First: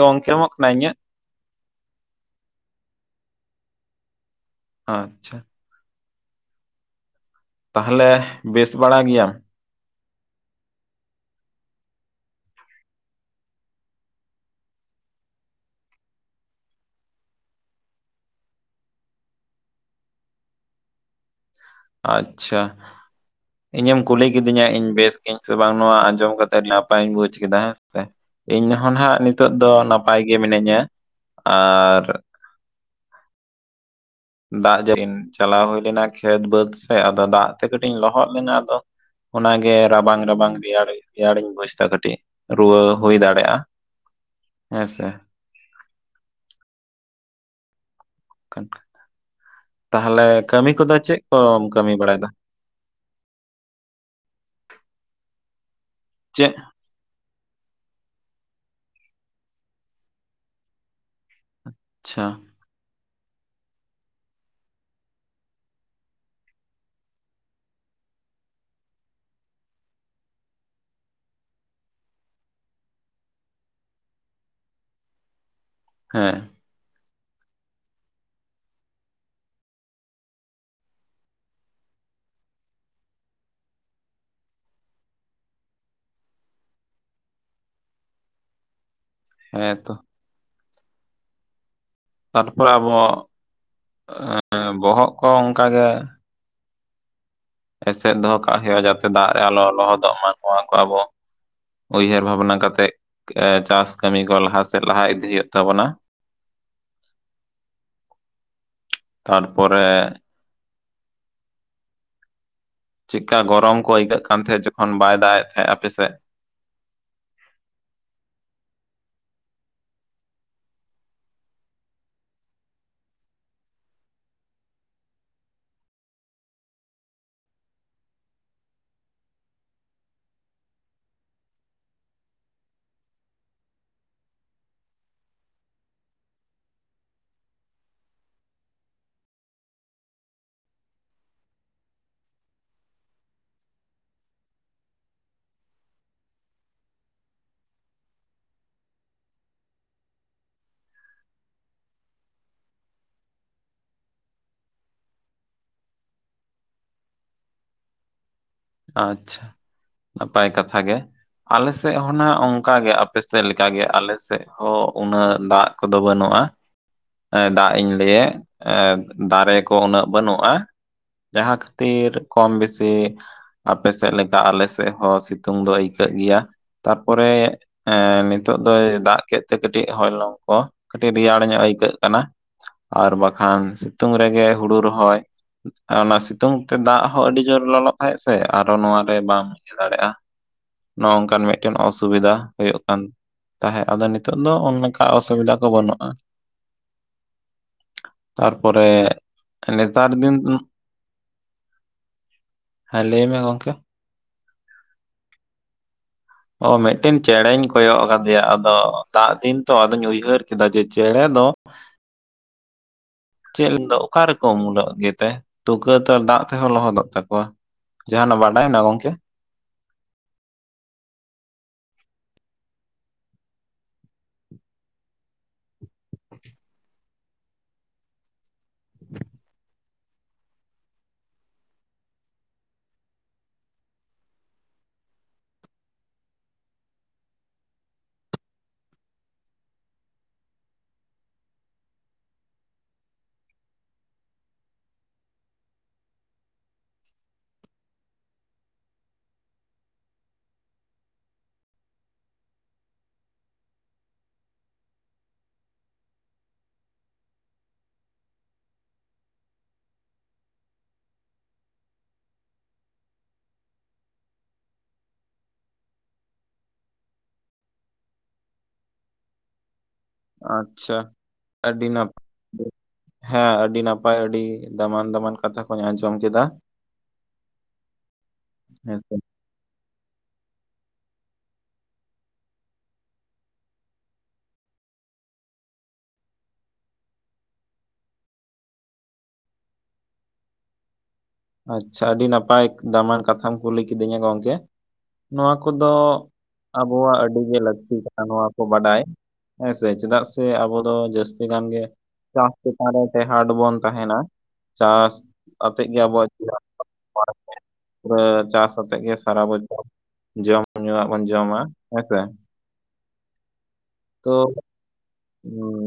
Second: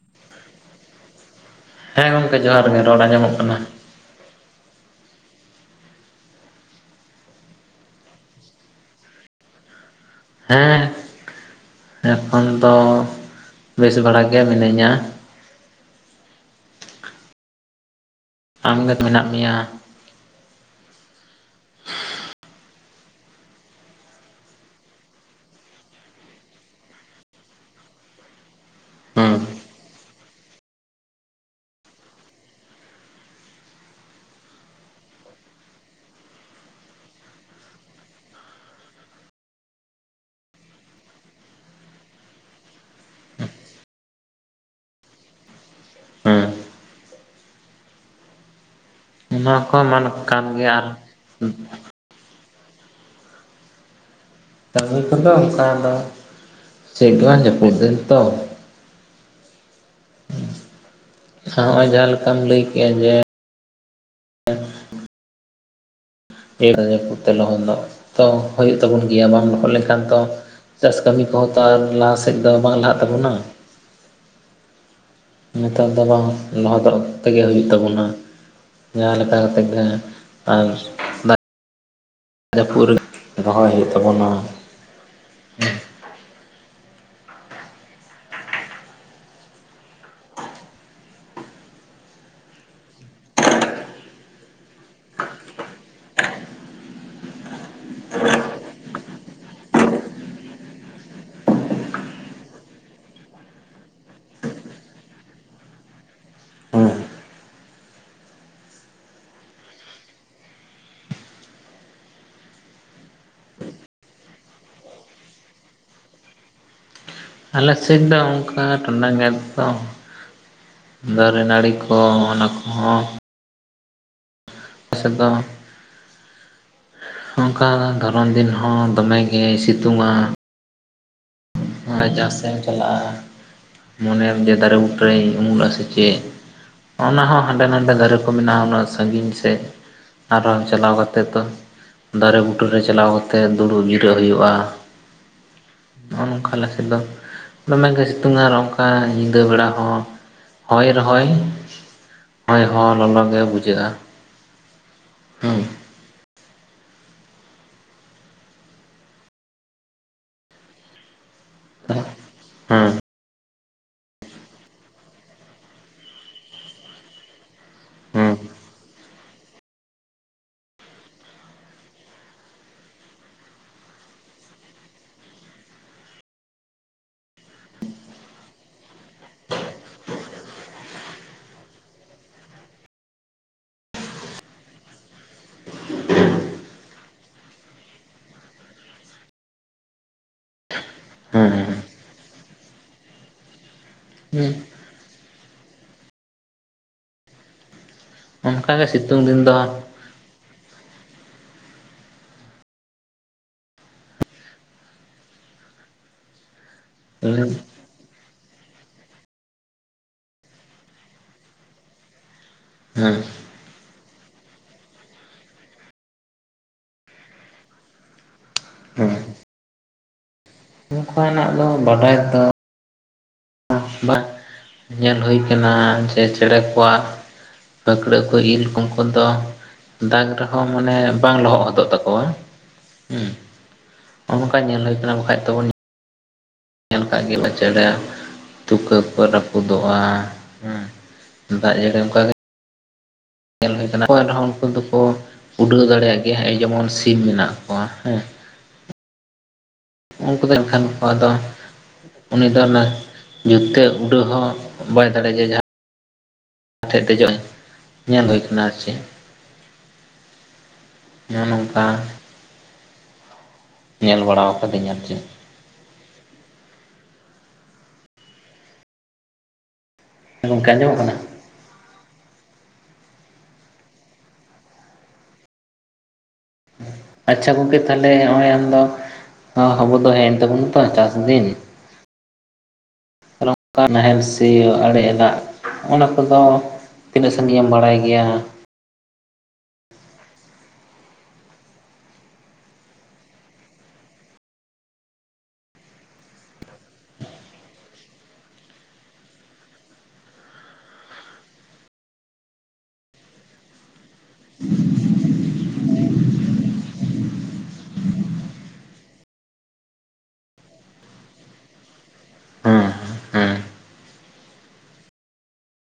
ᱜᱚᱝᱠᱮ ᱮᱢᱚᱜ ᱠᱟᱱᱟ ᱤᱧᱟᱜ ᱦᱮᱸ ᱜᱚᱢᱠᱮ ᱡᱚᱦᱟᱨ ᱜᱮ ᱨᱚᱲ ᱟᱸᱡᱚᱢᱚᱜ ᱠᱟᱱᱟ᱾ ᱟᱪᱷᱟ ᱛᱟᱦᱟᱞᱮ ᱵᱮᱥ ᱵᱟᱲᱟ ᱜᱮᱭᱟᱢ? ᱦᱮᱸ ᱮᱠᱷᱚᱱ ᱫᱚ ᱵᱮᱥ ᱵᱷᱟᱲᱟ ᱜᱮ ᱢᱤᱱᱟᱹᱧᱟ᱾ ᱟᱢᱜᱮ ᱚᱠᱟᱞᱮᱠᱟ ᱢᱮᱱᱟᱜ ᱢᱮᱭᱟ? ᱟᱪᱷᱟ ᱤᱧᱮᱢ ᱠᱩᱞᱤ ᱠᱤᱫᱤᱧᱟ ᱤᱧ ᱵᱮᱥ ᱜᱮᱤᱭᱟᱹᱧ ᱥᱮ ᱵᱟᱝ ᱱᱚᱣᱟ ᱟᱸᱡᱚᱢ ᱠᱟᱛᱮ ᱱᱟᱯᱟᱭᱤᱧ ᱵᱩᱡ ᱠᱮᱫᱟ ᱦᱮᱸ ᱯᱮ ᱤᱧ ᱦᱚᱸ ᱱᱟᱦᱟᱜ ᱦᱩᱸ ᱱᱤᱛᱚᱜ ᱫᱚ ᱱᱟᱯᱟᱭ ᱜᱮ ᱢᱤᱱᱟᱹᱧᱟ᱾ ᱟᱨ ᱫᱟᱜ ᱡᱟᱹᱲᱤᱧ ᱪᱟᱞᱟᱣ ᱦᱩᱭ ᱞᱮᱱᱟ ᱠᱷᱮᱛ ᱵᱟᱹᱫᱽ ᱥᱮᱜᱽ ᱟᱫᱚ ᱫᱟᱜ ᱛᱮ ᱠᱟᱹᱴᱤᱡ ᱤᱧ ᱞᱚᱦᱚᱫ ᱞᱮᱱᱟ ᱟᱫᱚ ᱚᱱᱟᱜᱮ ᱨᱟᱵᱟᱝ-ᱨᱟᱵᱟᱝ ᱨᱮᱭᱟᱲ ᱨᱮᱭᱟᱲᱤᱧ ᱵᱩᱡ ᱮᱫᱟ ᱠᱟᱹᱴᱤᱡ, ᱨᱩᱣᱟᱹ ᱦᱩᱭ ᱫᱟᱲᱮᱭᱟᱜᱼᱟ ᱦᱮᱸᱥᱮ, ᱦᱩᱸ ᱚᱱᱟ ᱠᱚ ᱢᱟᱱ ᱛᱟᱦᱚᱞᱮ ᱠᱟᱱ ᱠᱟᱹᱢᱤ ᱜᱮᱭᱟ ᱟᱨ ᱠᱚᱫᱚ ᱪᱮᱜᱽ ᱠᱚᱢ ᱠᱟᱹᱢᱤ ᱵᱟᱲᱟᱭᱮᱫᱟ? ᱠᱟᱹᱢᱤ ᱠᱚᱫᱚ ᱚᱱᱠᱟ ᱫᱚ ᱪᱮᱜᱽ [unintelligible] ᱥᱮᱫ ᱛᱚ [unintelligible] ᱡᱟᱦᱟᱸ ᱟᱪᱪᱷᱟ ᱞᱮᱠᱟᱢ ᱞᱟᱹᱭ ᱠᱮᱜᱼᱟ ᱡᱮ ᱲ ᱠᱚᱛᱮ ᱞᱚᱦᱚᱱ ᱱᱚᱜ ᱛᱚ ᱦᱩᱭᱩᱜ ᱛᱟᱵᱚᱱ ᱜᱮᱭᱟ ᱵᱟᱢ ᱞᱚᱦᱚᱫ ᱞᱮᱱᱠᱷᱟᱱ ᱛᱚ ᱪᱟᱥ ᱠᱟᱹᱢᱤ ᱠᱚᱦᱚᱸ ᱛᱚ, ᱟᱨ ᱞᱟᱦᱟᱥᱮᱫ ᱫᱚ ᱵᱟᱝ ᱞᱟᱦᱟᱜ ᱛᱟᱵᱚᱱᱟ, ᱱᱤᱛᱚᱜ ᱫᱚ ᱵᱟᱝ ᱦᱮᱸ ᱞᱚᱫᱚᱜ ᱚᱠ ᱛᱮᱜᱮ ᱦᱩᱭᱩᱜ ᱛᱟᱵᱚᱱᱟ, ᱡᱟᱦᱟᱸ ᱞᱮᱠᱟ ᱠᱟ ᱠᱟᱛᱮᱫ ᱜᱮ, ᱟᱨ ᱫᱟᱜ ᱡᱟᱹᱯᱩᱫ ᱨᱮ ᱨᱚᱦᱚᱭ ᱦᱩᱭᱩᱜ ᱛᱟᱵᱚᱱᱟ᱾ ᱦᱮᱸᱛᱚ᱾ ᱛᱟᱨᱯᱚᱨᱮ ᱟᱵᱚ ᱵᱚᱦᱚᱜ ᱠᱚ ᱚᱱᱠᱟᱜᱮ ᱮᱥᱮᱫ ᱫᱚᱦᱚ ᱠᱟᱜ ᱦᱩᱭᱩᱜᱼᱟ ᱡᱟᱛᱮ ᱫᱟᱜ ᱨᱮ ᱟᱞᱚ ᱞᱚᱦᱚᱫᱚᱜ ᱢᱟ ᱱᱚᱭᱟ ᱠᱚ ᱟᱵᱚ ᱩᱭᱦᱟᱹᱨ ᱵᱷᱟᱵᱽᱱᱟ ᱠᱟᱛᱮᱜᱽ ᱮ ᱪᱟᱥ ᱠᱟᱹᱢᱤ ᱠᱚ ᱞᱟᱦᱟ ᱥᱮᱫ ᱞᱟᱦᱟ ᱤᱫᱤ ᱦᱩᱭᱩᱜ ᱛᱟᱵᱚᱱᱟ᱾ [inaudible] ᱦᱮᱸ ᱛᱟᱨᱯᱚᱨᱮ ᱪᱮᱜᱽᱠᱟ ᱜᱚᱨᱚᱢ ᱠᱚ ᱟᱹᱭᱠᱟᱹᱜ ᱠᱟᱱ ᱛᱟᱦᱮᱸᱜ? ᱡᱚᱠᱷᱚᱱ ᱵᱟᱭ ᱫᱟᱜ ᱮᱫ ᱛᱟᱦᱮᱸᱜ ᱟᱯᱮᱥᱮᱫ, ᱟᱞᱮ ᱥᱤᱫ ᱝᱠᱟ ᱴᱩᱱᱟᱹᱜ ᱫᱚ ᱫᱟᱨᱮ ᱱᱟᱹᱲᱤ ᱠᱚ ᱚᱱᱟ ᱠᱚᱦᱚᱸ ᱥᱮᱫᱚ ᱚᱝᱠᱟ ᱫᱷᱚᱨᱚᱱ ᱫᱤᱱ ᱦᱚᱸ ᱫᱚᱢᱮᱜᱮᱭ ᱥᱤᱛᱩᱝᱼᱟ, [unintelligible] ᱡᱟ ᱥᱮᱫ ᱮᱢ ᱪᱟᱞᱟᱜᱼᱟ ᱢᱚᱱᱮᱢ ᱡᱮ ᱫᱟᱨᱮ ᱵᱩᱴ ᱨᱮ ᱩᱢᱩᱞ ᱟᱥᱮ ᱪᱮᱫ ᱚᱱᱟ ᱦᱚᱸ ᱦᱟᱸᱰᱮ ᱱᱟᱰᱮ ᱫᱟᱨᱮ ᱠᱚ ᱢᱮᱱᱟᱜᱼᱟ, ᱩᱱᱟᱹᱜ ᱥᱟᱺᱜᱤᱧ ᱥᱮᱫ ᱟᱨᱦᱚᱸ ᱪᱟᱞᱟᱣ ᱠᱟᱛᱮ ᱫᱚ ᱫᱟᱨᱮ ᱵᱩᱴᱟᱹᱨ ᱨᱮ ᱪᱟᱞᱟᱣ ᱠᱟᱛᱮᱫ, ᱫᱩᱲᱩᱵ ᱡᱤᱨᱟᱹᱜ ᱦᱩᱭᱩᱜᱼᱟ, [inaudible] ᱚᱝᱠᱟ ᱞᱮ ᱥᱮᱫᱚ ᱫᱚᱢᱮᱜᱮ ᱥᱤᱛᱩᱝ ᱟᱨ ᱚᱱᱠᱟ ᱧᱤᱫᱟᱹ ᱵᱮᱲᱟ ᱦᱚᱸ ᱦᱚᱭ ᱨᱚᱦᱚᱭ, ᱦᱚᱭ ᱦᱚ ᱞᱚᱞᱚᱜᱮ ᱵᱩᱡᱷᱟᱹᱜᱼᱟ᱾ ᱦᱩᱸ ᱟᱪᱷᱟ ᱱᱟᱯᱟᱭ ᱠᱟᱛᱷᱟ ᱜᱮ᱾ ᱟᱞᱮ ᱥᱮᱫ ᱦᱚᱸᱱᱟᱜ ᱚᱝᱠᱟᱜᱮ, ᱦᱩᱸ ᱟᱯᱮ ᱥᱮᱫ ᱞᱮᱠᱟᱜᱮ ᱟᱞᱮ ᱦᱚᱸ ᱩᱱᱟᱹᱜ ᱫᱟᱜ ᱠᱚᱫᱚ ᱵᱟᱹᱱᱩᱜᱼᱟ᱾ ᱫᱟᱜ ᱤᱧ ᱞᱟᱹᱮᱜᱽ, ᱦᱩᱸ ᱫᱟᱨᱮ ᱠᱚ ᱩᱱᱟᱹᱜ ᱵᱟᱹᱱᱩᱜᱼᱟ᱾ ᱡᱟᱦᱟᱸ ᱠᱷᱟᱹᱛᱤᱨ ᱠᱚᱢ ᱵᱮᱥᱤ ᱟᱯᱮ ᱥᱮᱫ ᱞᱮᱠᱟ ᱟᱞᱮ ᱥᱮᱫ ᱦᱚᱸ ᱥᱤᱛᱩᱝ ᱫᱚ ᱟᱹᱭᱠᱟᱹᱜ ᱜᱮᱭᱟ, ᱛᱟᱨᱯᱚᱨᱮ ᱮᱸ ᱱᱤᱛᱚᱜ ᱫᱚᱭ ᱫᱟᱜ ᱠᱮᱫ ᱛᱮ ᱠᱟᱹᱴᱤᱡ ᱦᱚᱭᱞᱚᱝ ᱠᱚ, ᱠᱟᱹᱴᱤᱡ ᱨᱮᱭᱟᱲ ᱧᱚᱜ ᱟᱹᱭᱠᱟᱹᱜ ᱠᱟᱱᱟ᱾ ᱟᱨ ᱵᱟᱠᱷᱟᱱ ᱥᱤᱛᱩᱝ ᱨᱮᱜᱮ ᱦᱩᱲᱩ ᱨᱚᱦᱚᱭ ᱚᱱᱟ ᱥᱤᱛᱩᱝ ᱛᱮ ᱫᱟᱜ ᱦᱚᱸ ᱟᱹᱰᱤ ᱡᱳᱨ ᱞᱚᱞᱚ ᱛᱟᱦᱮᱸᱥ ᱥᱮ ᱟᱨᱚ ᱱᱚᱣᱟ ᱨᱮ ᱵᱟᱢ ᱪᱤᱠᱟᱹ ᱫᱟᱲᱮᱭᱟᱜᱼᱟ, ᱱᱚᱜᱝᱠᱟᱱ ᱦᱩᱸ ᱢᱤᱫ ᱚᱥᱩᱵᱤᱫᱟ ᱦᱩᱭᱩᱜ ᱠᱟᱱ ᱛᱟᱦᱮᱸᱜᱽ, ᱟᱫᱚ ᱱᱤᱛᱚᱜ ᱫᱚ ᱦᱩᱸ ᱚᱱᱠᱟ ᱚᱥᱩᱵᱤᱫᱟ ᱠᱚ ᱵᱟᱹᱱᱩᱜᱼᱟ᱾ ᱚᱱᱠᱟᱜᱮ ᱛᱟᱨᱯᱚᱨᱮ ᱥᱤᱛᱩᱝ ᱫᱤᱱ ᱫᱚ [unintelligible] ᱛᱟᱨᱫᱤᱱ ᱩᱸᱜᱽ ᱦᱮᱸ ᱞᱟᱹᱭ ᱢᱮ ᱜᱚᱝᱠᱮ? ᱚ ᱢᱤᱫᱽᱴᱮᱱ ᱦᱩᱸ ᱪᱮᱬᱮᱧ ᱠᱚᱭᱚᱜ ᱟᱠᱟᱫᱮᱭᱟ, ᱟᱫᱚ ᱫᱟᱜ ᱫᱤᱱ ᱛᱚ, ᱟᱫᱚᱧ ᱩᱭᱦᱟᱹᱨ ᱠᱮᱫᱟ ᱡᱮ ᱪᱮᱬᱮ ᱫᱚ ᱦᱚᱻᱸ ᱪᱮᱫ ᱫᱚ ᱚᱠᱟᱨᱚᱠᱚᱢ ᱩᱢᱩᱞᱚᱜ ᱜᱮᱛᱮ ᱛᱩᱠᱟᱹᱛᱮ ᱫᱟᱜ ᱛᱮᱦᱚᱸ ᱞᱚᱦᱚᱫᱚᱜ ᱛᱟᱠᱚᱣᱟ ᱡᱟᱦᱟᱱᱟᱜ ᱵᱟᱰᱟᱭᱱᱟ ᱜᱚᱝᱠᱮ ᱱᱚᱝᱠᱟᱱᱟᱜ ᱫᱚ ᱵᱟᱰᱟᱭ ᱫᱚ ᱵᱟᱝ ᱧᱮᱞ ᱦᱩᱭ ᱠᱟᱱᱟ ᱡᱮ ᱪᱮᱬᱮ ᱠᱚᱣᱟᱜ ᱯᱟᱹᱠᱲᱟᱹ ᱠᱚ ᱤᱞ ᱠᱚᱠᱩ ᱫᱚ ᱫᱟᱜᱽ ᱨᱮᱦᱚᱸ ᱢᱟᱱᱮ ᱵᱟᱝ ᱞᱚᱦᱚᱫ ᱦᱚᱫᱚᱜ ᱛᱟᱠᱚᱣᱟ ᱦᱮᱸ ᱱᱚᱠᱟ ᱧᱮᱞ ᱦᱩᱭ ᱠᱟᱱᱟ ᱵᱟᱠᱷᱟᱡ ᱛᱚ ᱧᱮᱞ ᱠᱟᱜ [unintelligible] [unintelligible] ᱛᱩᱠᱟᱹ ᱠᱚ ᱨᱟᱹᱯᱩᱫᱚᱜᱼᱟ, ᱦᱩᱸ ᱫᱟᱜ ᱡᱟᱹᱲᱤ ᱚᱱᱠᱟᱜᱮ ᱧᱮᱞ ᱦᱩᱭ ᱟᱠᱟᱱᱟ [unintelligible] ᱨᱮᱦᱚᱸ ᱩᱱᱠᱩ ᱫᱚᱠᱚ ᱩᱰᱟᱹᱣ ᱫᱟᱲᱮᱭᱟᱜ ᱜᱮᱭᱟ ᱡᱮᱢᱚᱱ ᱥᱤᱢ ᱢᱮᱱᱟᱜ ᱠᱚᱣᱟ ᱦᱮᱸ ᱾ ᱩᱱᱠᱩ ᱫᱚ ᱮᱱᱠᱷᱟᱱᱠᱩ ᱟᱫᱚ ᱩᱱᱤ ᱫᱚ ᱚᱱᱟ ᱡᱩᱨ ᱛᱮ ᱩᱰᱟᱹᱣ ᱦᱚᱸ ᱵᱟᱭ ᱫᱟᱲᱮᱭᱟᱜᱼᱟ ᱡᱟᱦᱟᱸ ᱚᱱᱟ ᱴᱷᱮᱡ ᱫᱮᱡᱚᱜ ᱧᱮᱞ ᱦᱩᱭ ᱟᱠᱟᱱᱟ ᱟᱨ ᱪᱮᱫ ᱾ ᱱᱚᱜᱼᱚᱭ ᱱᱚᱝᱠᱟ ᱧᱮᱞ ᱵᱟᱲᱟᱣ ᱠᱟᱹᱫᱟᱹᱧ ᱟᱨ [unintelligible] ᱜᱚᱝᱠᱮ ᱟᱪᱪᱷᱟ ᱟᱸᱡᱚᱢᱚᱜ ᱠᱟᱱᱟ ᱾ ᱟᱹᱰᱤ ᱱᱟᱯᱟᱭ ᱦᱮᱸ ᱟᱹᱰᱤ ᱱᱟᱯᱟᱭ ᱟᱹᱰᱤ ᱫᱟᱢᱟᱱ ᱫᱟᱢᱟᱱ ᱠᱟᱛᱷᱟ ᱠᱚᱧ ᱟᱸᱡᱚᱢ ᱠᱮᱫᱟ ᱾ ᱟᱪᱪᱷᱟ ᱜᱚᱢᱠᱮ ᱛᱟᱦᱞᱮ ᱱᱚᱜᱼᱚᱭ ᱟᱢ ᱫᱚ ᱦᱮᱸᱥᱮ ᱟᱵᱩ ᱫᱚ ᱦᱮᱡᱭᱮᱱ ᱛᱟᱵᱚᱱᱟ ᱛᱚ ᱪᱟᱥ ᱫᱤᱱ ᱾ ᱱᱚᱝᱠᱟ ᱱᱟᱦᱮᱞ ᱥᱮ ᱟᱲᱮ ᱞᱟᱜ ᱚᱱᱟ ᱠᱚᱫᱚ ᱛᱤᱱᱟᱹᱜ ᱥᱟᱺᱜᱤᱮᱢ ᱵᱟᱲᱟᱭ ᱜᱮᱭᱟ? ᱟᱪᱪᱷᱟ ᱟᱹᱰᱤ ᱱᱟᱯᱟᱭ ᱫᱟᱢᱟᱱ ᱠᱟᱛᱷᱟᱢ ᱠᱩᱞᱤ ᱠᱤᱫᱤᱧᱟ ᱜᱚᱝᱠᱮ ᱾ ᱱᱚᱣᱟ ᱠᱚᱫᱚ ᱟᱵᱚᱣᱟᱜ ᱟᱹᱰᱤ ᱜᱮ ᱞᱟᱹᱠᱛᱤ ᱠᱟᱱᱟ ᱱᱚᱣᱟ ᱠᱚ ᱵᱟᱰᱟᱭ ᱾ ᱦᱮᱸᱥᱮ ᱪᱮᱫᱟᱜ ᱥᱮ ᱟᱵᱚ ᱫᱚ ᱡᱟᱹᱥᱛᱤ ᱜᱟᱱ ᱜᱮ ᱪᱟᱥ ᱪᱮᱛᱟᱱ ᱨᱮ ᱴᱮᱦᱟᱰ ᱵᱚᱱ ᱛᱟᱜᱤᱱᱟ ᱾ ᱪᱟᱥ ᱟᱛᱮᱫ ᱜᱮ ᱟᱵᱚᱣᱟᱜ [unintelligible] ᱯᱩᱨᱟᱹ ᱪᱟᱥ ᱟᱛᱮᱜ ᱜᱮ ᱥᱟᱨᱟ ᱵᱚᱪᱷᱟᱨ ᱡᱚᱢ ᱧᱩᱣᱟᱜ ᱵᱚᱱ ᱡᱚᱢᱟ ᱦᱮᱸᱥᱮ ᱾ ᱦᱮᱸ ᱦᱮᱸ ᱛᱚ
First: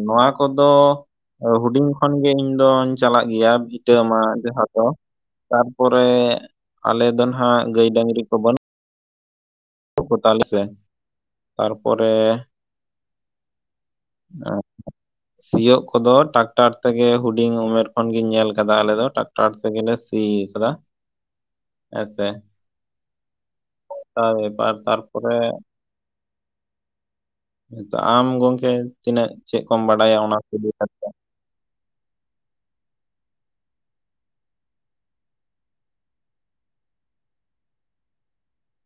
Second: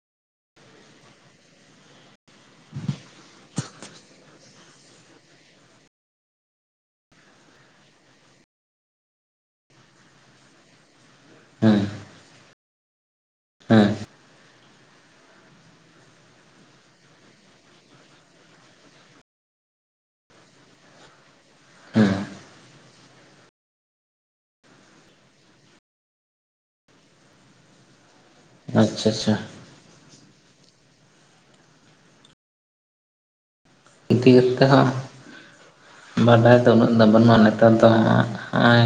ᱱᱚᱣᱟ ᱠᱚᱫᱚ ᱦᱩᱰᱤᱧ ᱠᱷᱚᱱᱜᱮᱧ ᱤᱧ ᱫᱚᱧ ᱪᱟᱞᱟᱜ ᱜᱮᱭᱟ ᱵᱷᱤᱴᱟᱹ ᱢᱟᱜ ᱡᱟᱦᱟᱸ ᱫᱚ ᱛᱟᱨᱯᱚᱨᱮ ᱟᱞᱮ ᱫᱚ ᱱᱟᱦᱟᱜ ᱜᱟᱹᱭ ᱰᱟᱹᱝᱨᱤ ᱠᱚ ᱵᱟᱹᱱᱩᱜ ᱠᱚ ᱛᱟᱞᱮ ᱥᱮ ᱦᱮᱸ ᱛᱟᱨᱯᱚᱨᱮ ᱦᱮᱸ [unintelligible] ᱥᱤᱭᱳᱜ ᱠᱚᱫᱚ ᱴᱟᱠᱴᱟᱨ ᱛᱮᱜᱮ ᱦᱩᱰᱤᱧ ᱩᱢᱮᱨ ᱠᱷᱚᱱᱜᱤᱧ ᱧᱮᱞ ᱟᱠᱟᱫᱟ ᱟᱞᱮᱫ ᱫᱚ ᱴᱟᱠᱴᱟᱨ ᱴᱟᱠᱴᱟᱨ ᱛᱮᱜᱮᱞᱮ ᱥᱤᱭ ᱠᱟᱫᱟ, ᱦᱮᱸᱥᱮ ᱦᱮᱸ ᱾ [unintelligible] ᱛᱟᱨᱯᱚᱨ ᱛᱚ ᱟᱢ ᱜᱚᱝᱠᱮ ᱟᱪᱪᱷᱟ ᱛᱤᱱᱟᱹᱜ ᱟᱪᱪᱷᱟ ᱪᱮᱫ ᱠᱚᱢ ᱵᱟᱰᱟᱭᱟ ᱚᱱᱟ ᱠᱩ‌ ᱤᱫᱤ ᱠᱟᱛᱮᱜ [unintelligible] ᱵᱟᱰᱟᱭ ᱫᱚ ᱩᱱᱟᱹᱜ ᱫᱚ ᱵᱟᱹᱱᱩᱜᱼᱟ ᱱᱮᱛᱟᱨ ᱫᱚ ᱦᱟᱸᱜ ᱦᱟᱜᱼᱚᱭ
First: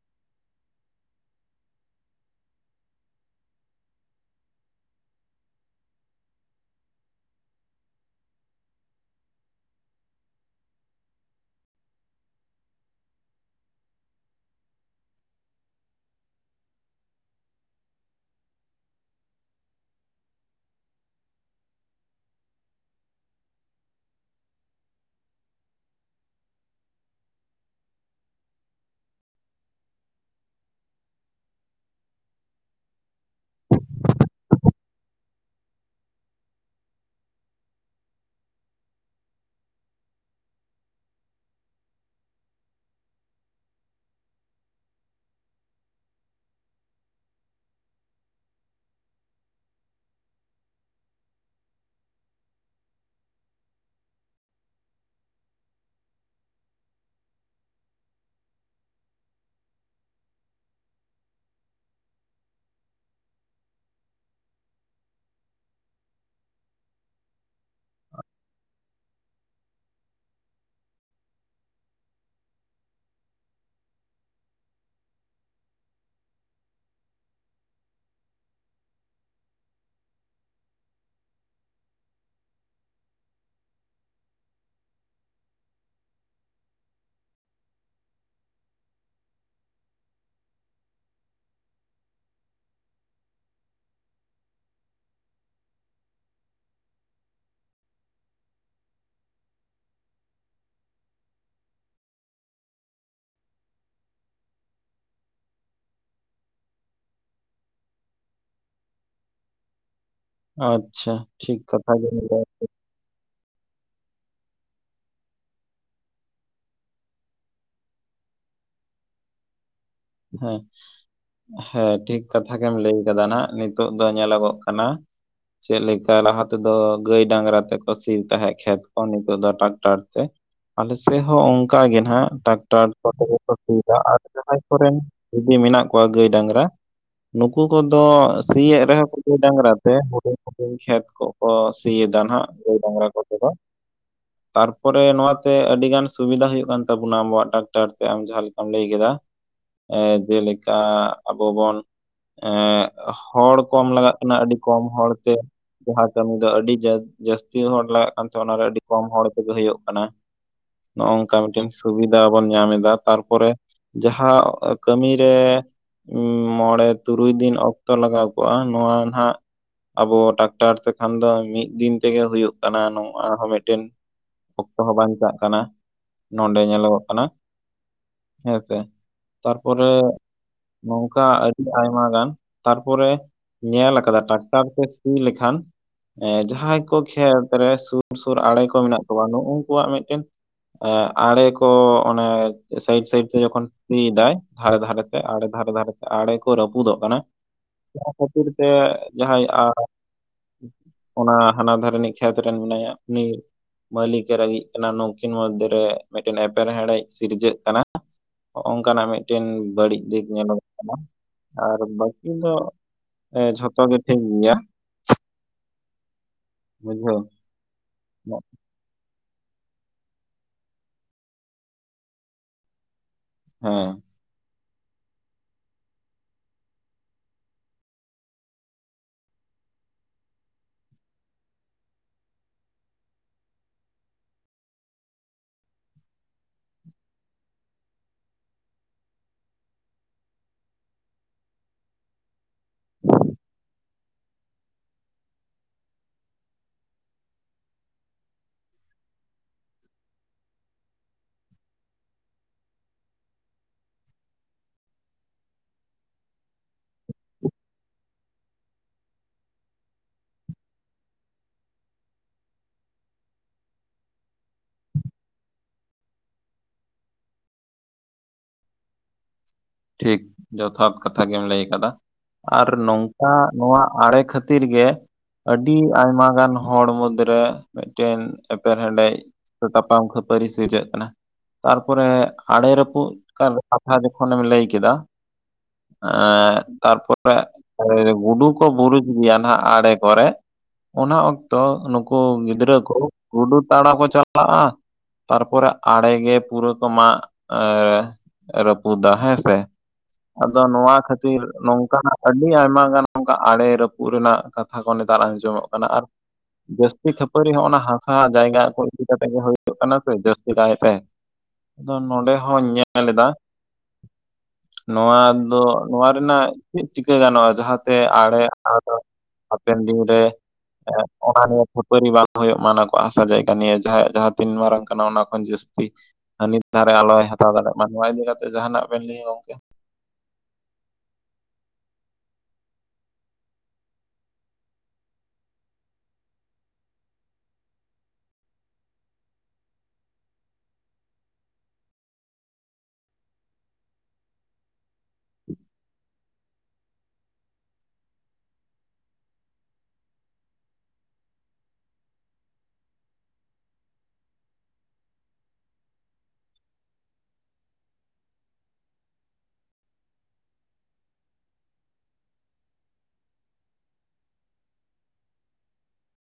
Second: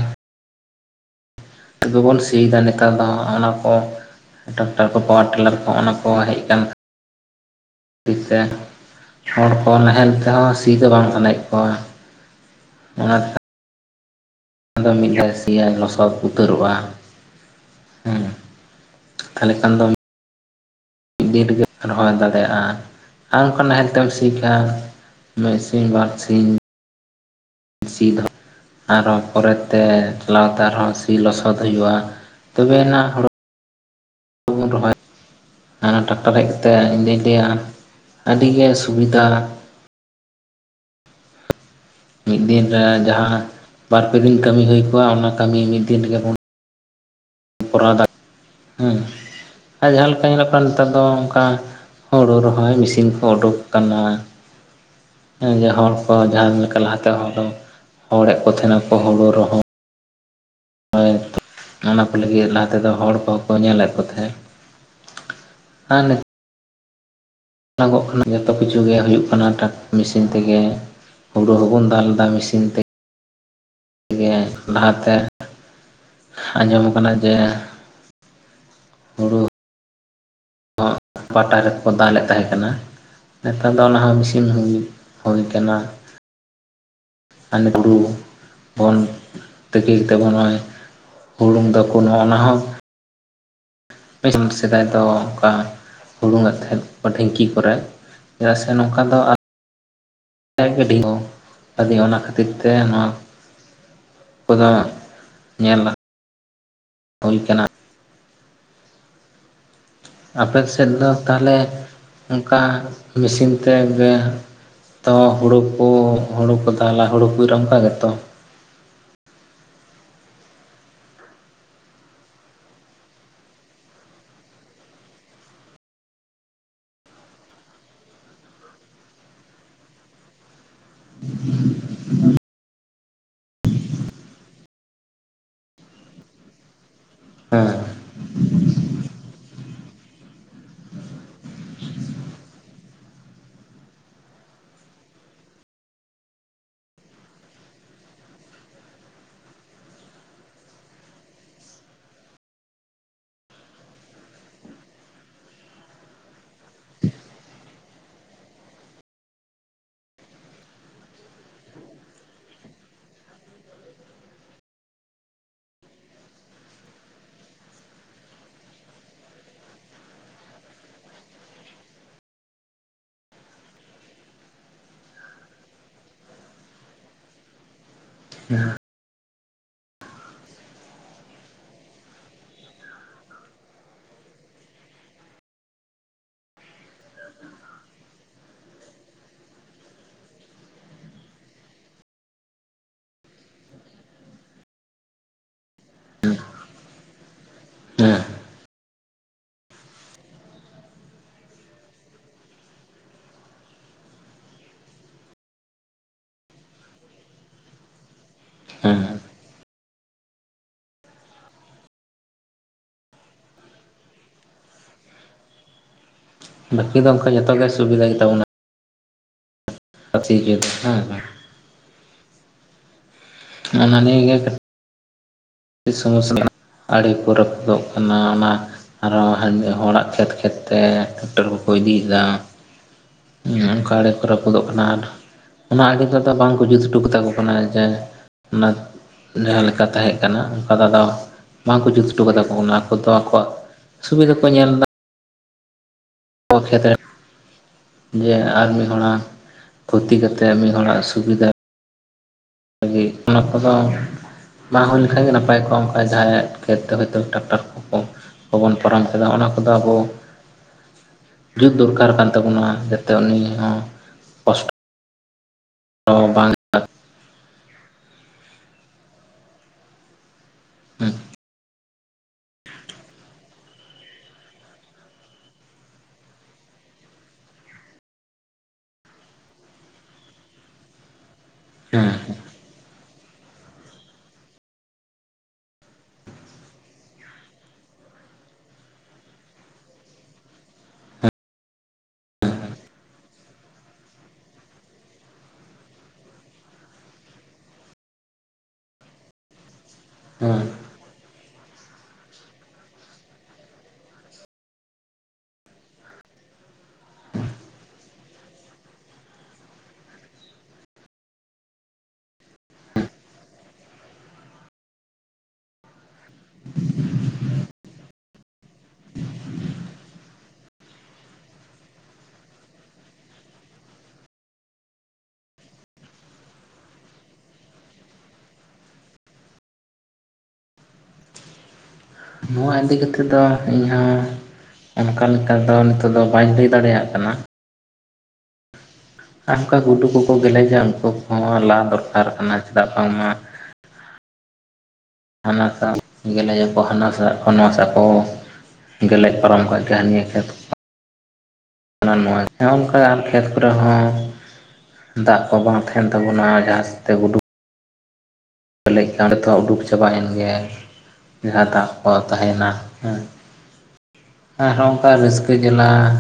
ᱛᱚᱵᱮ ᱵᱚᱱ ᱥᱤᱭᱮᱫᱟ ᱱᱮᱛᱟᱨ ᱫᱚ ᱚᱱᱟ ᱠᱚ ᱴᱟᱠᱴᱟᱨ ᱠᱚ ᱯᱟᱣᱟᱨ ᱴᱮᱞᱟᱨ ᱠᱚ ᱚᱱᱟ ᱠᱚ ᱦᱮᱡ ᱟᱠᱟᱱ ᱾ [unintelligible] ᱛᱮ ᱦᱚᱲ ᱠᱚ ᱱᱟᱦᱮᱞ ᱛᱮᱦᱚᱸ ᱥᱤ ᱫᱚ ᱵᱟᱝ ᱥᱟᱱᱟᱭᱮᱫ ᱠᱚᱣᱟ ᱾ [unintelligible] ᱚᱱᱟᱫᱚ ᱢᱤᱫ ᱫᱷᱟᱣ ᱥᱤᱭᱟᱭ ᱞᱚᱥᱚᱫ ᱩᱛᱟᱹᱨᱚᱜᱼᱟ ᱾ ᱦᱮᱸ ᱛᱟᱦᱚᱞᱮ ᱠᱷᱟᱱ ᱫᱚ ᱢᱤᱫ ᱫᱤᱱ ᱨᱮᱜᱮᱢ ᱨᱚᱦᱚᱭ ᱫᱟᱲᱮᱭᱟᱜᱼᱟ ᱾ ᱟᱨ ᱚᱱᱠᱟ ᱱᱟᱦᱮᱞ ᱛᱮᱢ ᱥᱤ ᱠᱷᱟᱱ ᱢᱮᱥᱤᱱ ᱵᱟᱨᱥᱤᱝ ᱥᱤᱫᱷᱟ [unintelligible] ᱟᱨᱦᱚᱸ ᱯᱚᱨᱮᱛᱮ ᱪᱟᱞᱟᱣᱛᱮ ᱟᱨᱦᱚᱸ ᱥᱤ ᱞᱚᱥᱚᱫ ᱦᱩᱭᱩᱜᱼᱟ ᱛᱚᱵᱮ ᱮᱱᱟᱜ ᱦᱩᱲᱩ [unintelligible] ᱟᱨ ᱴᱟᱠᱴᱟᱨ ᱦᱮᱡ ᱠᱟᱛᱮᱫ ᱤᱧᱫᱚᱧ ᱞᱟᱹᱭᱟ ᱟᱹᱰᱤᱜᱮ ᱥᱩᱵᱤᱫᱷᱟ ᱢᱤᱫ ᱫᱤᱱ ᱨᱮ ᱡᱟᱦᱟᱸ ᱵᱟᱨ ᱯᱮ ᱫᱤᱱ ᱠᱟᱹᱢᱤ ᱦᱩᱭ ᱠᱚᱜᱼᱟ ᱚᱱᱟ ᱠᱟᱹᱢᱤ ᱢᱤᱫ ᱫᱤᱱ ᱨᱮᱜᱮ ᱵᱚᱱ ᱠᱚᱨᱟᱣ ᱫᱟ ᱦᱮᱸ ᱟᱨ ᱡᱟᱦᱟᱸ ᱞᱮᱠᱟ ᱧᱮᱞᱚᱜ ᱠᱟᱱᱟ ᱱᱮᱛᱟᱨ ᱫᱚ ᱚᱱᱠᱟ ᱦᱚᱲᱚ ᱨᱚᱦᱚᱭ ᱢᱮᱥᱤᱱ ᱠᱚ ᱚᱰᱚᱠ ᱟᱠᱟᱱᱟ ᱾ ᱡᱮ ᱦᱚᱲ ᱠᱚ ᱡᱟᱦᱟᱸ ᱞᱮᱠᱟ ᱞᱟᱦᱟᱛᱮ ᱦᱚᱲ ᱦᱚᱲᱮᱫ ᱠᱚ ᱛᱟᱦᱮᱱᱟᱠᱚ ᱦᱩᱲᱩ ᱨᱚᱦᱚᱸ ᱦᱚᱭ ᱚᱱᱟ ᱠᱚ ᱞᱟᱹᱜᱤᱫ ᱞᱟᱦᱟ ᱛᱮᱫᱚ ᱦᱚᱲ ᱠᱚᱦᱚᱸ ᱠᱚ ᱧᱮᱞᱮᱫ ᱠᱚ ᱛᱟᱦᱮᱸᱫ ᱾ [unintelligible] [unintelligible] ᱠᱟᱱᱟ ᱡᱚᱛᱚ ᱠᱤᱪᱷᱩ ᱜᱮ ᱦᱩᱭᱩᱜ ᱠᱟᱱᱟᱠ ᱢᱮᱥᱤᱱ ᱛᱮᱜᱮ ᱾ ᱦᱩᱲᱩ ᱦᱚᱸᱵᱚᱱ ᱫᱟᱞ ᱮᱫᱟ ᱢᱮᱥᱤᱱ ᱛᱮ ᱾ ᱮ ᱞᱟᱦᱟᱛᱮ ᱟᱸᱡᱚᱢ ᱠᱟᱱᱟ ᱡᱮᱼᱼ [unintelligible] ᱯᱟᱴᱟ ᱨᱮᱠᱚ ᱫᱟᱞᱮᱫ ᱛᱟᱦᱮᱸ ᱠᱟᱱᱟ ᱾ ᱱᱮᱛᱟᱨ ᱫᱚ ᱚᱱᱟ ᱦᱚᱸᱢᱮᱥᱤᱱ ᱦᱩᱭ, ᱦᱩᱭ ᱟᱠᱟᱱᱟ ᱾ ᱦᱟᱱᱮ ᱦᱩᱲᱩ ᱵᱚᱱ ᱛᱤᱠᱤ ᱛᱮᱵᱚ ᱱᱭᱼᱼ ᱦᱩᱲᱩᱝ ᱛᱟᱠᱚ ᱱᱚᱜᱼᱱᱟ ᱦᱚᱸ ᱢᱤᱫ ᱥᱮᱫᱟᱭ ᱫᱚ ᱚᱱᱠᱟ ᱦᱩᱲᱩᱝ ᱮᱫ ᱛᱟᱦᱮᱸᱫ ᱠᱚ ᱰᱷᱤᱝᱠᱤ ᱠᱚᱨᱮ ᱾ ᱡᱮᱭᱥᱮ ᱱᱚᱝᱠᱟ ᱫᱚᱼᱼ [unintelligible] ᱜᱟᱹᱰᱤ ᱦᱚᱸ ᱟᱫᱚ ᱚᱱᱟ ᱠᱷᱟᱹᱛᱤᱨ ᱛᱮ ᱠᱚ ᱫᱚ ᱧᱮᱞ ᱦᱩᱭ ᱟᱠᱟᱱᱟ ᱾ ᱟᱯᱮ ᱥᱮᱫ ᱫᱚ ᱟᱪᱪᱷᱟ ᱛᱟᱦᱞᱮ ᱴᱷᱤᱠ ᱠᱟᱛᱷᱟ ᱜᱮᱢ ᱞᱟᱹᱭ ᱚᱱᱠᱟ ᱢᱮᱥᱤᱱ ᱛᱮ ᱜᱮᱼᱼ ᱛᱚ ᱦᱩᱲᱩ ᱠᱚ ᱦᱩᱲᱩ ᱠᱚ ᱫᱟᱞᱟ ᱦᱩᱲᱩ ᱠᱚ ᱤᱨᱟ ᱚᱱᱠᱟ ᱜᱮᱛᱚ ᱾ ᱦᱮᱸ ᱦᱮᱸ ᱴᱷᱤᱠ ᱠᱟᱛᱷᱟ ᱜᱮᱢ ᱞᱟᱹᱭ ᱟᱠᱟᱫᱟ ᱱᱟᱱᱟᱜ ᱱᱤᱛᱚᱜ ᱫᱚ ᱧᱮᱞᱚᱜᱚᱜ ᱠᱟᱱᱟ, ᱪᱮᱫ ᱞᱮᱠᱟ ᱞᱟᱦᱟ ᱛᱮᱫᱚ ᱜᱟᱹᱭ ᱰᱟᱝᱨᱟ ᱛᱮᱠᱚ ᱥᱤ ᱛᱟᱦᱮᱸᱫ ᱠᱷᱮᱛ ᱠᱚ ᱱᱤᱛᱚᱜ ᱫᱚ ᱴᱨᱟᱠᱴᱟᱨ ᱛᱮ ᱾ ᱟᱞᱮ ᱥᱮᱫ ᱦᱚᱸ ᱚᱱᱠᱟ ᱜᱮ ᱱᱟᱜ ᱴᱟᱠᱴᱟᱨ ᱠᱚᱛᱮ ᱠᱚ ᱥᱤ ᱮᱫᱟ ᱟᱨ ᱡᱟᱦᱟᱸᱭᱼᱼ ᱠᱚᱨᱮᱱ ᱡᱩᱫᱤ ᱢᱮᱱᱟᱜ ᱠᱚᱣᱟ ᱜᱟᱹᱭ ᱰᱟᱝᱨᱟ, ᱱᱩᱠᱩ ᱠᱚᱼᱼ ᱦᱮᱸ ᱛᱚ ᱥᱤᱭᱮᱫ ᱨᱮᱦᱚᱸ ᱠᱚ ᱜᱟᱹᱭ ᱰᱟᱝᱨᱟ ᱛᱮ ᱦᱩᱰᱤᱧ ᱦᱩᱰᱤᱧ ᱠᱷᱮᱛ ᱠᱚ ᱠᱚ ᱥᱤᱭᱮᱫᱟ ᱱᱟᱜ ᱜᱟᱹᱭ ᱰᱟᱝᱨᱟ ᱠᱚᱛᱮ ᱫᱚ ᱾ ᱛᱟᱨᱯᱚᱨᱮ ᱱᱚᱣᱟᱛᱮ ᱟᱹᱰᱤᱜᱟᱱ ᱥᱩᱵᱤᱫᱷᱟ ᱦᱩᱭᱩᱜ ᱠᱟᱱ ᱛᱟᱵᱚᱱᱟ ᱟᱵᱚᱣᱟᱜ ᱴᱟᱠᱴᱟᱨ ᱛᱮ ᱟᱢ ᱡᱟᱦᱟᱸ ᱞᱮᱠᱟᱢ ᱞᱟᱹᱭ ᱠᱮᱫᱟ ᱾ ᱮᱸ ᱡᱮᱞᱮᱠᱟ ᱟᱵᱚ ᱵᱚᱱᱼᱼ ᱮᱸ ᱦᱚᱲ ᱠᱚᱢ ᱞᱟᱜᱟᱜ ᱠᱟᱱᱟ ᱟᱹᱰᱤ ᱠᱚᱢ ᱦᱚᱲᱛᱮ ᱡᱟᱦᱟᱸ ᱠᱟᱹᱢᱤ ᱫᱚ ᱟᱹᱰᱤ ᱡᱟᱹᱥᱛᱤ ᱦᱚᱲ ᱞᱟᱜᱟᱜ ᱠᱟᱱ ᱛᱮ ᱚᱱᱟ ᱨᱮ ᱟᱹᱰᱤ ᱠᱚᱢ ᱦᱚᱲ ᱛᱮᱜᱮ ᱦᱩᱭᱩᱜ ᱠᱟᱱᱟ ᱾ ᱱᱚᱜᱼᱚ ᱱᱚᱝᱠᱟ ᱢᱤᱫᱴᱮᱱ ᱥᱩᱵᱤᱫᱷᱟ ᱵᱚᱱ ᱧᱟᱢ ᱮᱫᱟ ᱛᱟᱨᱯᱚᱨᱮᱼᱼ ᱡᱟᱦᱟᱸ ᱠᱟᱹᱢᱮ ᱨᱮᱼᱼ ᱩᱸ ᱢᱚᱬᱮ ᱛᱩᱨᱩᱭ ᱫᱤᱱ ᱚᱠᱛᱚ ᱞᱟᱜᱟᱣ ᱠᱚᱜᱼᱟ ᱱᱚᱣᱟ ᱱᱟᱜ ᱟᱵᱚ ᱴᱟᱠᱴᱟᱨ ᱛᱮᱠᱷᱟᱱ ᱫᱚ ᱢᱤᱫ ᱫᱤᱱ ᱛᱮᱜᱮ ᱦᱩᱭᱩᱜ ᱠᱟᱱᱟ ᱱᱚᱜᱼᱟ ᱦᱚᱸ ᱢᱤᱫᱴᱮᱱ ᱾ ᱚᱠᱛᱚ ᱦᱚᱸ ᱵᱟᱧᱪᱟᱜ ᱠᱟᱱᱟ ᱱᱚᱰᱮ ᱧᱮᱞᱚᱜᱚᱜ ᱠᱟᱱᱟ ᱦᱮᱸᱥᱮ ᱛᱟᱨᱯᱚᱨᱮ, ᱱᱚᱝᱠᱟ ᱟᱹᱰᱤ ᱟᱭᱢᱟ ᱜᱟᱱ ᱛᱟᱨᱯᱚᱨᱮᱼᱼ ᱧᱮᱞ ᱟᱠᱟᱱᱟ ᱴᱟᱠᱴᱟᱨ ᱛᱮ ᱥᱤ ᱞᱮᱠᱷᱟᱱ ᱡᱟᱦᱟᱸᱭ ᱠᱚ ᱠᱷᱮᱛ ᱨᱮ ᱥᱩᱨ ᱥᱩᱨ ᱟᱲᱮ ᱠᱚ ᱢᱮᱱᱟᱜ ᱠᱚᱣᱟ ᱱᱩᱜᱠᱩᱣᱟᱜ ᱢᱤᱫᱴᱮᱱᱼᱼ ᱮ ᱟᱲᱮ ᱠᱚ ᱚᱱᱮ ᱥᱟᱭᱤᱰ ᱥᱟᱭᱤᱰ ᱛᱮ ᱡᱚᱠᱷᱚᱱ ᱥᱤ ᱮᱫᱟᱭ, ᱫᱷᱟᱨᱮ ᱫᱷᱟᱨᱮ ᱛᱮ ᱟᱲᱮ ᱫᱷᱟᱨᱮ ᱫᱷᱟᱨᱮᱛᱮ ᱟᱲᱮ ᱠᱚ ᱨᱟᱹᱯᱩᱫᱚᱜ ᱠᱟᱱᱟ ᱾ ᱚᱱᱟ ᱦᱮᱸ ᱠᱷᱟᱹᱛᱤᱨ ᱛᱮ ᱡᱟᱦᱟᱸᱭᱼᱟ ᱚᱱᱟ ᱦᱟᱱᱟ ᱫᱷᱟᱨᱱᱤᱡ ᱠᱷᱮᱛ ᱨᱮᱱ ᱢᱮᱱᱟᱭᱟ ᱩᱱᱤᱼᱼ ᱢᱟᱹᱞᱤᱠᱮ ᱨᱟᱹᱜᱤᱜ ᱠᱟᱱᱟ ᱱᱚᱝᱠᱤᱱ ᱢᱚᱫᱽᱫᱷᱮ ᱨᱮ ᱢᱤᱫᱴᱮᱱ ᱮᱯᱮᱨᱦᱮᱰᱮᱡ ᱥᱤᱨᱡᱟᱹᱜ ᱠᱟᱱᱟ ᱾ ᱱᱚᱜᱼᱚ ᱱᱚᱝᱠᱟᱱᱟᱜ ᱦᱮᱸ ᱢᱤᱫᱴᱮᱱᱼᱼ ᱵᱟᱹᱲᱤᱡ ᱫᱤᱠ ᱧᱮᱞᱚᱜᱚᱜ ᱠᱟᱱᱟ, ᱟᱨ ᱵᱟᱹᱠᱤ ᱫᱚ ᱡᱷᱚᱛᱚ ᱜᱮ ᱴᱷᱤᱠ ᱜᱮᱭᱟ ᱾ ᱵᱟᱹᱠᱤ ᱫᱚ ᱵᱩᱡᱷᱟᱹᱣ ᱚᱱᱠᱟ ᱡᱚᱛᱚ ᱜᱮ ᱥᱩᱵᱤᱫᱷᱟ ᱜᱮ ᱛᱟᱵᱚᱱᱟ ᱾ ᱴᱷᱤᱠᱜᱮᱭᱟ ᱦᱮᱸ ᱥᱮᱸ [unintelligible] ᱦᱮᱸ ᱱᱚᱜᱱᱚᱶᱟ ᱜᱮ [unintelligible] ᱥᱚᱢᱚᱥᱥᱟ ᱟᱹᱲᱮ ᱠᱚ ᱨᱟᱹᱯᱩᱫᱚᱜ ᱠᱟᱱᱟ ᱚᱱᱟᱼᱼ ᱟᱨᱚ ᱦᱚᱲᱟᱜ ᱠᱷᱮᱛ ᱠᱷᱮᱛ ᱛᱮ ᱴᱨᱟᱠᱴᱟᱨ ᱠᱚᱠᱚ ᱤᱫᱤᱭᱮᱫᱟ᱾ ᱚᱱᱠᱟ ᱟᱲᱮ ᱠᱚ ᱨᱟᱹᱯᱩᱫᱚᱜ ᱠᱟᱱᱟ ᱟᱨᱼᱼ ᱚᱱᱟ ᱟᱜᱮ ᱛᱮᱫᱚ ᱵᱟᱝ ᱠᱚ ᱡᱩᱛ ᱚᱴᱚ ᱠᱟᱛᱟ ᱠᱚ ᱠᱟᱱᱟ ᱡᱮ ᱚᱱᱟ ᱡᱟᱦᱟᱸ ᱞᱮᱠᱟ ᱛᱟᱦᱮᱸ ᱠᱟᱱᱟ ᱚᱱᱠᱟ ᱫᱚ ᱟᱫᱚ ᱵᱟᱝᱠᱚ ᱡᱩᱛ ᱦᱚᱴᱚ ᱠᱟᱛᱟ ᱠᱚ ᱟᱠᱚ ᱫᱚ ᱟᱠᱚᱣᱟᱜ ᱥᱩᱵᱤᱫᱷᱟ ᱠᱚ ᱧᱮᱞ ᱮᱫᱟ ᱾ ᱚ ᱠᱷᱮᱛ ᱨᱮ ᱡᱮ ᱟᱨ ᱢᱤᱫ ᱦᱚᱲᱟᱜ ᱠᱷᱚᱛᱤ ᱠᱟᱛᱮ ᱢᱤᱫ ᱦᱚᱲᱟᱜ ᱥᱩᱵᱤᱫᱟ ᱚᱱᱟ ᱠᱚᱫᱚ ᱵᱟᱝ ᱦᱩᱭ ᱞᱮᱱᱠᱷᱟᱱ ᱜᱮ ᱱᱟᱯᱟᱭ ᱠᱚᱜᱼᱟ ᱾ ᱚᱱᱠᱟ ᱡᱟᱦᱟᱸᱭᱟᱜᱼᱼ ᱠᱷᱮᱛ ᱛᱮ ᱦᱚᱭᱛᱳ ᱴᱟᱠᱴᱟᱨ [inaudible] ᱠᱚ ᱵᱟᱵᱚᱱ ᱯᱟᱨᱚᱢ ᱠᱮᱫᱟ, ᱚᱱᱟ ᱠᱚᱫᱚ ᱟᱵᱚ ᱡᱩᱫᱽ ᱫᱚᱨᱠᱟᱨ ᱠᱟᱱ ᱛᱟᱵᱚᱱᱟ, ᱡᱟᱛᱮ ᱩᱱᱤ ᱦᱚᱸ ᱠᱚᱥ ᱴᱚ ᱵᱟᱝ ᱴᱷᱤᱠ, ᱡᱚᱛᱷᱟᱛ ᱦᱮᱸ ᱠᱟᱛᱷᱟ ᱜᱮᱢ ᱞᱟᱹᱭ ᱠᱟᱫᱟ᱾ ᱟᱨ ᱱᱚᱝᱠᱟ ᱱᱚᱣᱟ ᱟᱲᱮ ᱠᱷᱟᱹᱛᱤᱨ ᱜᱮ ᱟᱹᱰᱤ ᱟᱭᱢᱟ ᱜᱟᱱ ᱦᱚᱲ ᱢᱩᱫᱽ ᱨᱮ ᱢᱤᱫᱴᱮᱱ ᱮᱯᱮᱨᱦᱮᱸᱰᱮᱡ ᱥᱮ ᱛᱟᱯᱟᱢ ᱠᱷᱟᱹᱯᱟᱹᱨᱤ ᱥᱤᱨᱡᱟᱹᱜ ᱠᱟᱱᱟ, ᱛᱟᱨᱯᱚᱨᱮ ᱦᱮᱸ ᱟᱲᱮ ᱨᱟᱹᱯᱩᱫ [inaudible] ᱠᱟᱛᱷᱟ ᱡᱚᱠᱷᱚᱱᱮᱢ ᱞᱟᱹᱭ ᱠᱮᱫᱟ, ᱮᱸ ᱛᱟᱨᱯᱚᱨᱮ ᱟᱨ ᱜᱩᱰᱩ ᱠᱚ ᱵᱩᱨᱩᱡ ᱜᱮᱭᱟ ᱱᱟᱦᱟᱜ ᱟᱲᱮ ᱠᱚᱨᱮ, ᱚᱱᱟ ᱚᱠᱛᱚ ᱱᱩᱠᱩ ᱜᱤᱫᱽᱨᱟᱹ ᱠᱚ ᱜᱩᱰᱩ ᱛᱟᱲᱟᱣ ᱠᱚ ᱪᱟᱞᱟᱜᱼᱟ, ᱛᱟᱨᱯᱚᱨᱮ ᱟᱲᱮ ᱜᱮ ᱯᱩᱨᱟᱹ ᱠᱚ ᱢᱟᱜ ᱮᱸ ᱨᱟᱹᱯᱩᱫᱟ ᱦᱮᱸ ᱥᱮ᱾ [inaudible] ᱦᱮᱸ ᱟᱫᱚ ᱱᱚᱣᱟ ᱠᱷᱟᱹᱛᱤᱨ ᱱᱚᱝᱠᱟᱱᱟᱜ ᱟᱹᱰᱤ ᱟᱭᱢᱟ ᱜᱟᱱ ᱱᱚᱝᱠᱟ ᱟᱲᱮ ᱨᱟᱹᱯᱩᱫ ᱨᱮᱱᱟᱜ ᱠᱟᱛᱷᱟ ᱠᱚ ᱱᱮᱛᱟᱨ ᱟᱸᱡᱚᱢᱚᱜ ᱠᱟᱱᱟ, ᱟᱨ ᱡᱟᱹᱥᱛᱤ ᱠᱷᱟᱹᱯᱟᱹᱨᱤ ᱦᱚᱸ ᱚᱱᱟ ᱦᱟᱥᱟ ᱡᱟᱭᱜᱟ ᱠᱚ ᱤᱫᱤ ᱠᱟᱛᱮ ᱜᱮ ᱦᱩᱭᱩᱜ ᱠᱟᱱᱟ ᱥᱮ ᱡᱟᱹᱥᱛᱤ ᱠᱟᱭᱛᱮ᱾ ᱟᱫᱚ ᱱᱚᱰᱮ ᱦᱚᱧ ᱧᱮᱞᱮᱫᱟ, ᱱᱚᱣᱟ ᱫᱚ ᱱᱚᱣᱟ ᱨᱮᱱᱟᱜ ᱪᱮᱫ ᱪᱤᱠᱟᱹ ᱜᱟᱱᱚᱜᱼᱟ ᱡᱟᱦᱟᱸᱛᱮ ᱟᱲᱮ [inaudible] ᱦᱟᱯᱮᱱ ᱫᱤᱱ ᱨᱮ ᱮᱸ ᱚᱱᱟ ᱱᱤᱭᱟᱹ ᱠᱷᱟᱹᱯᱟᱹᱨᱤ ᱵᱟᱝ ᱦᱩᱭᱩᱜ ᱢᱟ ᱚᱱᱟ ᱠᱚᱣᱟᱜ ᱦᱟᱥᱟ ᱡᱟᱭᱜᱟ ᱱᱤᱭᱟᱹ, ᱡᱟᱦᱟᱸᱭᱟᱜ ᱡᱟᱸᱦᱟ ᱛᱤᱱ ᱢᱟᱨᱟᱝ ᱠᱟᱱᱟ ᱚᱱᱟ ᱠᱷᱚᱱ ᱡᱟᱹᱥᱛᱤ, ᱦᱟᱹᱱᱤ ᱫᱷᱟᱨᱮ ᱟᱞᱚᱭ ᱦᱟᱛᱟᱣ ᱫᱟᱲᱮᱭᱟᱜ ᱢᱟ ᱱᱚᱣᱟ ᱤᱫᱤ ᱠᱟᱛᱮ ᱡᱟᱦᱟᱸᱱᱟᱜ ᱵᱮᱱ ᱞᱟᱹᱭᱟ ᱜᱚᱝᱠᱮ? ᱱᱚᱣᱟ ᱤᱫᱤ ᱠᱟᱛᱮᱫ ᱫᱚ ᱤᱧ ᱦᱚᱸ ᱚᱱᱠᱟ ᱞᱮᱠᱟ ᱫᱚ ᱱᱤᱛᱚᱜ ᱫᱚ ᱵᱟᱧ ᱞᱟᱹᱭ ᱫᱟᱲᱮᱭᱟᱜ ᱠᱟᱱᱟ, ᱟᱨ ᱚᱱᱠᱟ ᱜᱩᱰᱩ ᱠᱚᱠᱚ ᱜᱮᱞᱮᱡᱟ ᱩᱱᱠᱩ ᱠᱚᱦᱚᱸ ᱞᱟ ᱫᱚᱨᱠᱟᱨ ᱠᱟᱱᱟ ᱪᱮᱫᱟᱜ ᱵᱟᱝᱢᱟ, ᱦᱟᱱᱟ ᱥᱟᱶ ᱜᱮᱞᱮᱡᱟ ᱠᱚ ᱦᱟᱱᱟ ᱥᱟᱜ ᱠᱷᱚᱱ ᱱᱚᱣᱟ ᱥᱟᱜ ᱠᱚ, ᱜᱮᱞᱮᱡ ᱯᱟᱨᱚᱢ ᱠᱟᱜ ᱜᱮᱭᱟ ᱱᱤᱭᱟᱹ ᱠᱷᱮᱛ ᱦᱟᱱᱟ ᱱᱚᱭᱟ ᱜᱮ, ᱦᱮᱸ ᱱᱚᱝᱠᱟ ᱟᱨ ᱠᱷᱮᱛ ᱠᱚᱨᱮ ᱦᱚᱸ ᱫᱟᱜ ᱠᱚ ᱵᱟᱝ ᱛᱟᱦᱮᱱ ᱛᱟᱵᱚᱱᱟ, ᱡᱟᱦᱟᱸᱥ ᱛᱮ ᱜᱩᱰᱩ ᱜᱮᱞᱮᱡ ᱠᱟᱸᱰᱮ ᱛᱮᱦᱚᱸ ᱩᱰᱩᱠ ᱪᱟᱵᱟᱭᱮᱱ ᱜᱮᱭᱟᱭ᱾ ᱡᱟᱦᱟᱸ ᱫᱟᱜ ᱠᱚ ᱛᱟᱦᱮᱸᱱᱟ ᱦᱮᱸ, ᱟᱨ ᱦᱚᱸᱜ-ᱚᱝᱠᱟ ᱨᱟᱹᱥᱠᱟᱹ ᱡᱟᱞᱟ